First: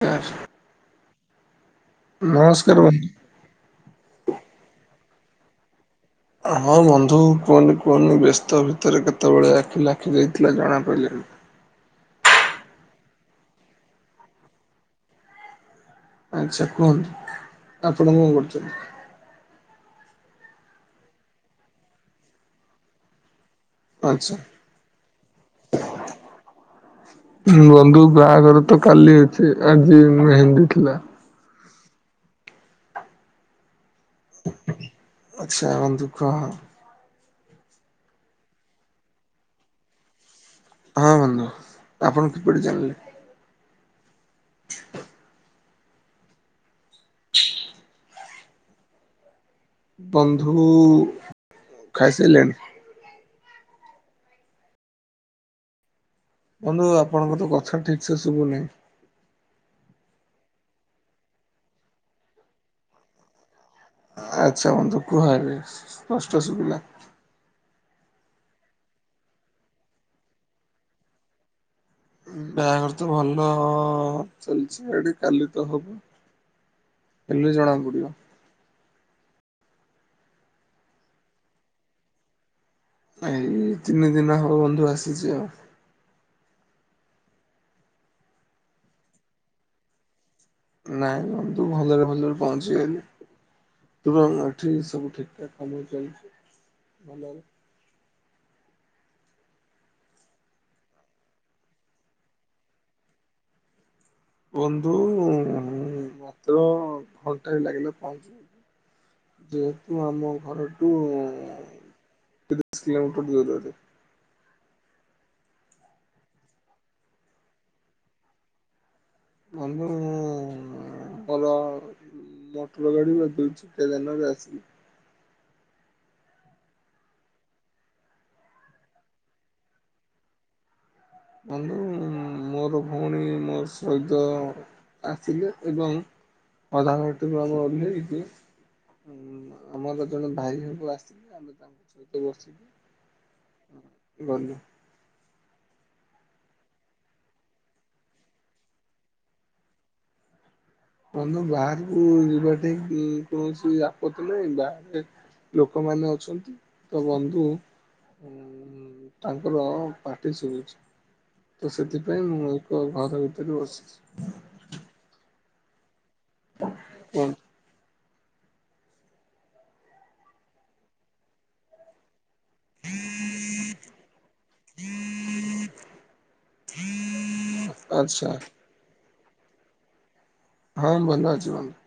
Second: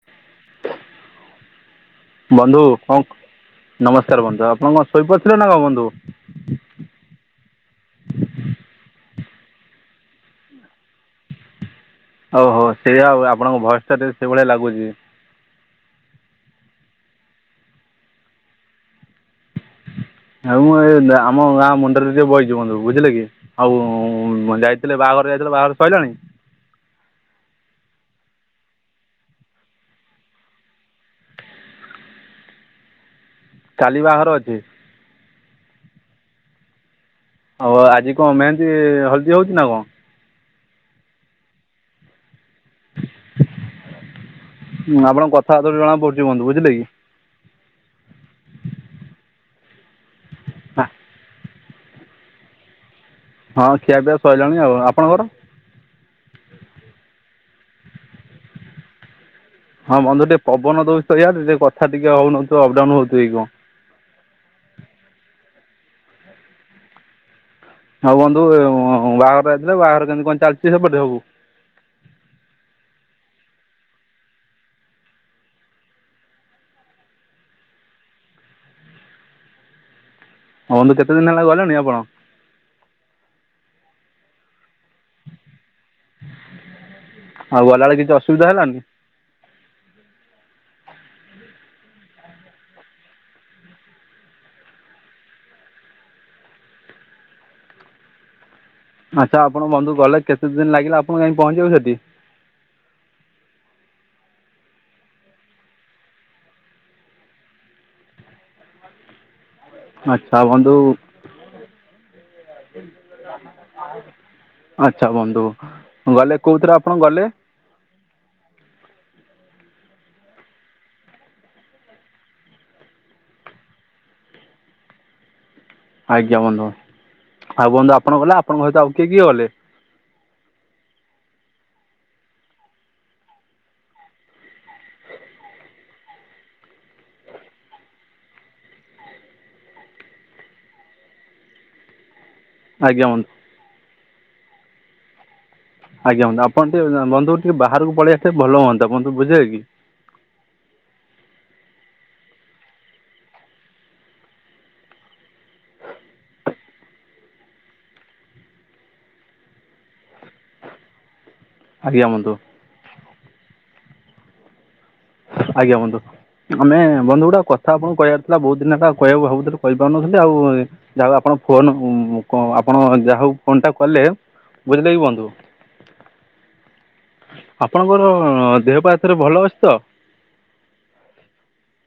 Car ବନ୍ଧୁ କଣ ନମସ୍କାର ବନ୍ଧୁ, ଆପଣ କଣ ଶୋଇପଡିଥିଲେ ନା କଣ ବନ୍ଧୁ? ହଁ ବନ୍ଧୁ କୁହନି କୁହନି ବ୍ୟସ୍ତ ଭିତରେ କେତେବେଳେ ଆଖିଲାଖି ଯାଇଥିଲା ଜଣାପଡ଼ିଲାଣିି। ଓହୋ ସେଇଆ ଆଉ ଆପଣଙ୍କ ଭୟସ ଟା ସେଇଭଳିଆ ଲାଗୁଛି। ଆଛା କୁହନ୍ତୁ ଆପଣ କଣ କରୁଛନ୍ତି? ଆଉ ମୁଁ ଏଇ ଆମ ଗାଁ ମୁଣ୍ଡରେ ଟିକେ ବଇଚି ବନ୍ଧୁ ବୁଝିଲେ କି। ଆଉ ଆଚ୍ଛା। ଯାଇଥିଲେ ବାହାଘର ଯାଇଥିଲେ ବାହାଘର ସଇଲାଣି? ହୁଁ ବନ୍ଧୁ ବାହାଘର ତ କାଲି ଅଛି, ଆଜି ମେହେନ୍ଦୀ ଥିଲା। କାଲି ବାହାଘର ଅଛି? ଆଚ୍ଛା ବନ୍ଧୁ ହଁ। ଆଉ ଆଜି କଣ ମେହେନ୍ଦୀ ହଳଦୀ ହଉଛି ନା କଣ? ହଁ ବନ୍ଧୁ ଆପଣ କିପରି ଜାଣିଲେ? ଆପଣଙ୍କ କଥାବାର୍ତ୍ତାରୁ ଜଣା ପଡୁଛି ବନ୍ଧୁ, ବୁଝିଲେ କି? ବନ୍ଧୁ, ଖାଇସାରିଲେଣି? ହଁ ଖିଆ ପିଆ ସଇଲାଣି ଆଉ, ଆପଣଙ୍କର? ବନ୍ଧୁ ଆପଣଙ୍କର ତ କଥା ଠିକ୍ ସେ ଶୁଭୁନି। ହଁ ବନ୍ଧୁ ଟିକେ ପବନ ଦଉଚି ତ ଇଆଡେ ଟିକେ କଥା ଟିକେ ହଉନଥିବ ଅପ ଡାଉନ ହଉଥିବ କି କଣ। ଆଚ୍ଛା ବନ୍ଧୁ କୁୁହ ଏବେ ସ୍ପଷ୍ଟ ଶୁବିଲା। ଆଉ ବନ୍ଧୁ ବାହାଘର ଯାଇଥିଲେ ବାହାଘର କେମିତି କଣ ଚାଲିଚି ସେପଟେ ସବୁ? ବାହାଘର ତ ଭଲ ଚାଲିଚି ଏଠି କାଲି ତ ହବ। ହେଲେ ଜଣା ପଡ଼ିବ। ଆଉ ବନ୍ଧୁ କେତେ ଦିନ ହେଲା ଗଲେଣି ଆପଣ? ଏଇ ତିନି ଦିନ ହବ ବନ୍ଧୁ ଆସିଚି ଆଉ। ଆଉ ଗଲାବେଳେ କିଛି ଅସୁବିଧା ହେଲାନି? ନାଇଁ ବନ୍ଧୁ ଭଲରେ ଭଲରେ ପହଞ୍ଚିଗଲି। [unintelligible] ଏଠି ସବୁ ଠିକ୍ ଠାକ୍ କାମ ଚାଲିଚି। ଭଲ ରେ ଆଚ୍ଛା ଆପଣ ବନ୍ଧୁ ଗଲେ କେତେ ଦିନ ଲାଗିଲା ଆପଣଙ୍କୁ ଯାଇଁକି ପହଞ୍ଚିବାକୁ ସେଠି? ବନ୍ଧୁ ମାତ୍ର ଘଣ୍ଟାଏ ଲାଗିଲା ପହଞ୍ଚିବାକୁ। ଯେ ମୁଁ ଆମ ଆଚ୍ଛା ବନ୍ଧୁ ଘରଠୁ ତିରିଶ କିଲୋମିଟର ଦୂରରେ ବୋଧେ। ଆଚ୍ଛା ବନ୍ଧୁ। ଗଲେ କୋଉଥିରେ ଆପଣ ଗଲେ? ବନ୍ଧୁ ମୁଁ ଭଲ ମଟର ଗାଡି ବା ଦୁଇ ଚକିଆ ଯାନରେ ଆସିଲି। ଆଜ୍ଞା ବନ୍ଧୁ। ଆଉ ବନ୍ଧୁ ଆପଣ ଗଲେ ଆପଣଙ୍କ ସହିତ ଆଉ କିଏ କିଏ ଗଲେ? ବନ୍ଧୁ ମୋର ଭଉଣୀ ମୋ ସହିତ ଆସିଲେ ଏବଂ ଅଧା ବାଟରୁ ଆମେ ଓହ୍ଲେଇକି ଆମର ଜଣେ ଭାଇ ହେବ ଆସିଲେ ଆମେ ତାଙ୍କ ସହିତ ବସିକି ଆଜ୍ଞା ବନ୍ ଗଲୁ। ଆଜ୍ଞା ବନ୍ଧୁ। ଆପଣ ଟିକେ ବନ୍ଧୁ ଟିକେ ବାହାରକୁ ପଳେଇଆସିଲେ ଭଲହୁଅନ୍ତା। ବନ୍ଧୁ ବୁଝିଲେକି। ବନ୍ଧୁ ବାହାରକୁ ଯିବା ଟି କୌଣସି ଆପତ୍ତି ନାହିଁ। ବାହାରେ ଲୋକମାନେ ଅଛନ୍ତି। ତ ବନ୍ଧୁ ଉଁ ତାଙ୍କର ପାଟି ଶୁବୁଚି। ତ ଆଜ୍ଞା ସେଥିପାଇଁ ବନ୍ଧୁ ମୁଁ ଏକ ଘର ଭିତରେ ବସିଚି। ଆଜ୍ଞା ବନ୍ଧୁ। ମାନେ ବନ୍ଧୁ ଗୋଟେ କୁହନ୍ତୁ କ କଥା ଆପଣଙ୍କୁ କହିବାର ଥିଲା ବହୁତ ଦିନ ହେଲା କହିବାକୁ ଭାବୁଥିଲି କହିପାରୁନଥିଲି ଆଉ ଯାହା ହଉ ଆପଣ ଫୋନ୍ କ ଆପଣ ଯାହା ହଉ ଫୋନ୍ ଟା କଲେ, ବୁଝିଲେକି ବନ୍ଧୁ। ଆପଣଙ୍କର ଆଚ୍ଛା ଦେହ ପା ଏଥରେ ଭଲ ଅଛି ତ? ହଁ ଭଲ ଅଛି ବନ୍ଧୁ।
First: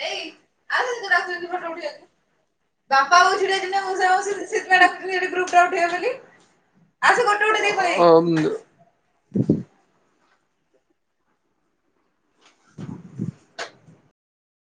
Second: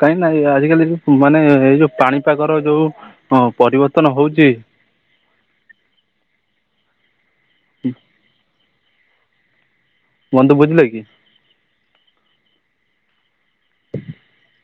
ଦେଇ କାହିଁକି ନା ଆଜିକାଲି ଆସେ ତତେ ମାନେ ଡାକୁଛନ୍ତି ଫୋଟ ଏଇ ଯେଉଁ ଉଠେଇବାକୁ। ପାଣିପାଗର ଯେଉଁ ବାପା ବୋଉ ଛିଡ଼ା ହେଇଛନ୍ତି ପା ପରିବର୍ତ୍ତନ ମଉସା, ମାଉସି ହେଉଛି ସେଥିପାଇଁ ଡା [unintelligible] ଗ୍ରୁପ୍ ଟା ଉଠେଇବା ବୋଲି। ଆସେ ଗୋଟେ ଉଠେଇଦେଇକି ପଳେଇଆସିବୁ। ବନ୍ଧୁ ବୁଝିଲେକି। [inaudible]